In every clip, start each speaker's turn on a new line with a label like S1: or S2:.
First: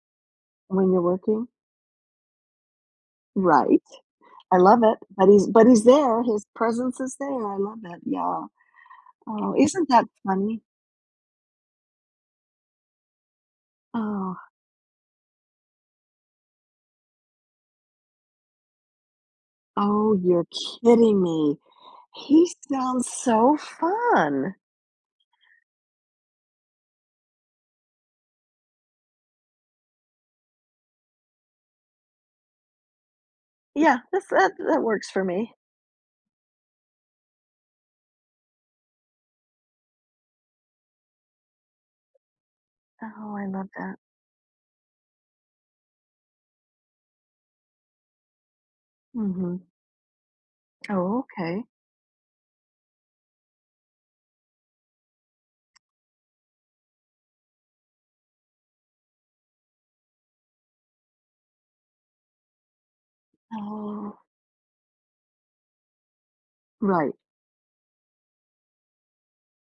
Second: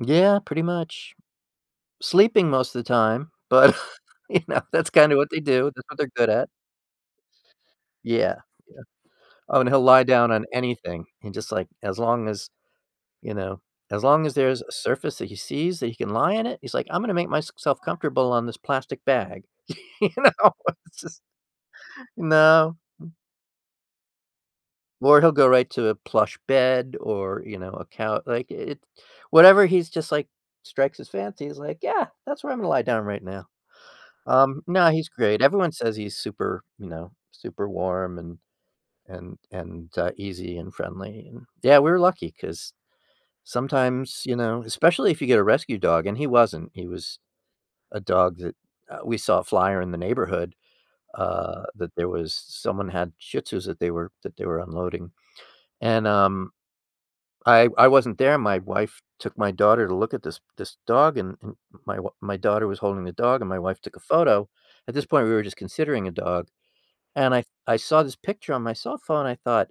S1: Yeah. Pretty
S2: When you're
S1: much.
S2: working?
S1: Sleeping most the time, but,
S2: Right.
S1: you
S2: I
S1: know,
S2: love
S1: that's
S2: it.
S1: kinda
S2: But
S1: what they
S2: he's but
S1: do.
S2: he's
S1: That's what they're
S2: there.
S1: good
S2: His
S1: at.
S2: presence is there. I love it,
S1: Yeah.
S2: yeah.
S1: Yeah.
S2: Oh,
S1: Oh, and he'll
S2: isn't
S1: lie
S2: that
S1: down on
S2: funny?
S1: anything. He just, like, as long as, you know, as long as
S2: Oh.
S1: there's a surface that he sees that he can lie in it, he's, like, "I'm gonna make my s self comfortable on this plastic bag." You
S2: Oh, you're
S1: know? It's
S2: kidding
S1: just
S2: me. He
S1: No
S2: sounds
S1: m
S2: so fun.
S1: Or he'll go right to a plush bed or, you know, a cou like, i it whatever he's just, like, strikes his fancy, he's, like, "Yeah, that's where I'm gonna lie down right now."
S2: Yeah. That's that
S1: Um,
S2: that
S1: no, he's
S2: works for
S1: great,
S2: me.
S1: everyone says he's super, you know, super warm and and and, uh, and easy and friendly and yeah, we're lucky 'cause
S2: Oh, I love that.
S1: sometimes, you know especially if you get a rescue dog, and he wasn't. He was a dog that, uh, we saw a
S2: Mhm.
S1: flyer in the neighborhood,
S2: Oh,
S1: uh,
S2: okay.
S1: that there was s someone had Shih Tzus that they were that they were unloading and, um, I I wasn't there. My wife took my daughter to look at this this dog, and and my w my daughter was holding the dog, and my wife took a
S2: Oh.
S1: photo. At this point, we were just considering a dog.
S2: Right.
S1: And I I saw this picture on my cell phone. I thought,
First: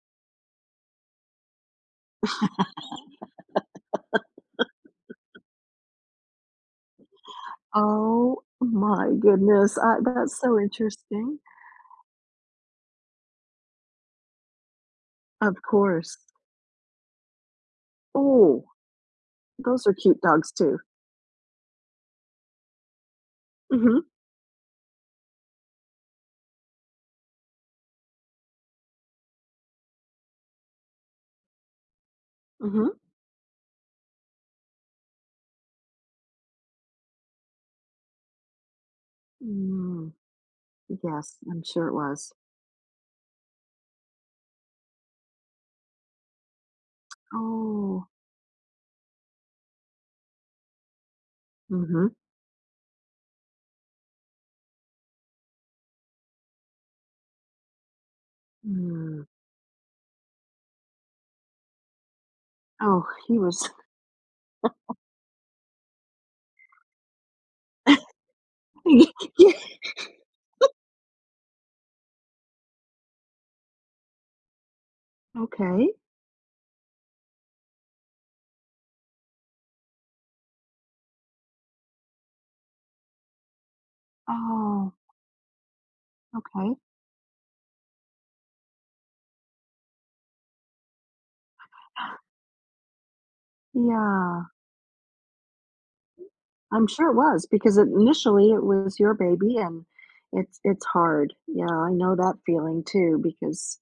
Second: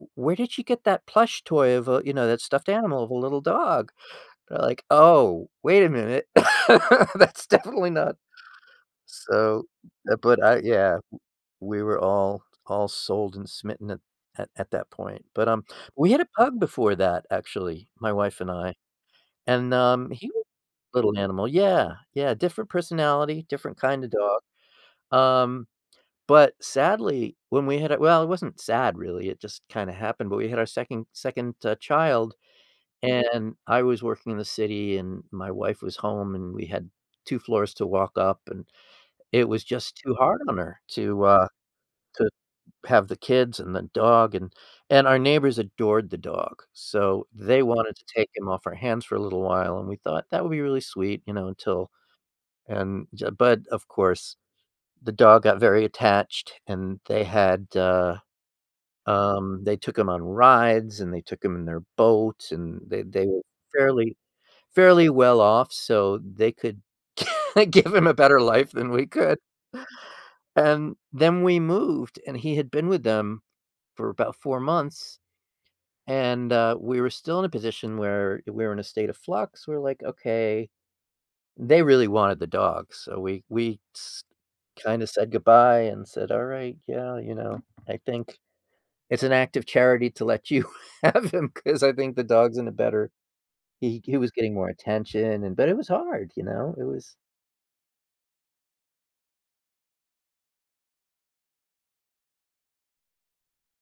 S1: "W where did she get that plush toy of a" you know, "that stuffed animal of a little dog?" They're like, "Oh, wait a minute." That's definitely not
S2: Oh my
S1: so,
S2: goodness. I
S1: eh,
S2: that's
S1: but
S2: so
S1: I yeah. W
S2: interesting.
S1: we were all all sold and smitten at at at that point, but,
S2: Of
S1: um, we
S2: course.
S1: had a pug before that, actually, my wife and
S2: Ooh,
S1: I and,
S2: those are
S1: um,
S2: cute
S1: he was
S2: dogs too.
S1: little animal, yeah, yeah. Different personality, different kinda
S2: Mhm.
S1: dog. Um, but sadly, when we had a well, it wasn't sad, really. It just kinda happened, but we had our second second, uh, child
S2: Mhm.
S1: and I was working in the city, and my wife was home, and we had 2 floors to walk up, and it was just
S2: Mm.
S1: too hard on her to,
S2: Yes,
S1: uh,
S2: I'm sure it
S1: to
S2: was.
S1: have the kids and the dog, and and our neighbors adored the dog, so they wanted to
S2: Oh.
S1: take him off our hands for a little while, and we thought that would be really sweet, you know, until
S2: Mhm.
S1: and j but, of course, the dog got very attached, and they had, uh,
S2: Mm.
S1: um, they took him on rides, and they took him in their boats, and they
S2: Oh,
S1: they
S2: he
S1: were
S2: was
S1: fairly fairly well off so they could give him a better life than we could. And then we moved, and he had been with them for about 4 months,
S2: Okay.
S1: and, uh, we were still in a position where we were in a state of flux. We're, like, "Okay.” They really wanted the dog, so we we s
S2: Oh.
S1: kinda said goodbye and said, "Alright,
S2: Okay.
S1: yeah, you know? I think it's an act of charity to let you have him 'cause I think the dog's in a better “he he was
S2: Yeah.
S1: getting more attention. And but it was hard, you know? It
S2: I'm sure
S1: was
S2: it was because initially it was your baby and it's it's hard. Yeah, I know that feeling too because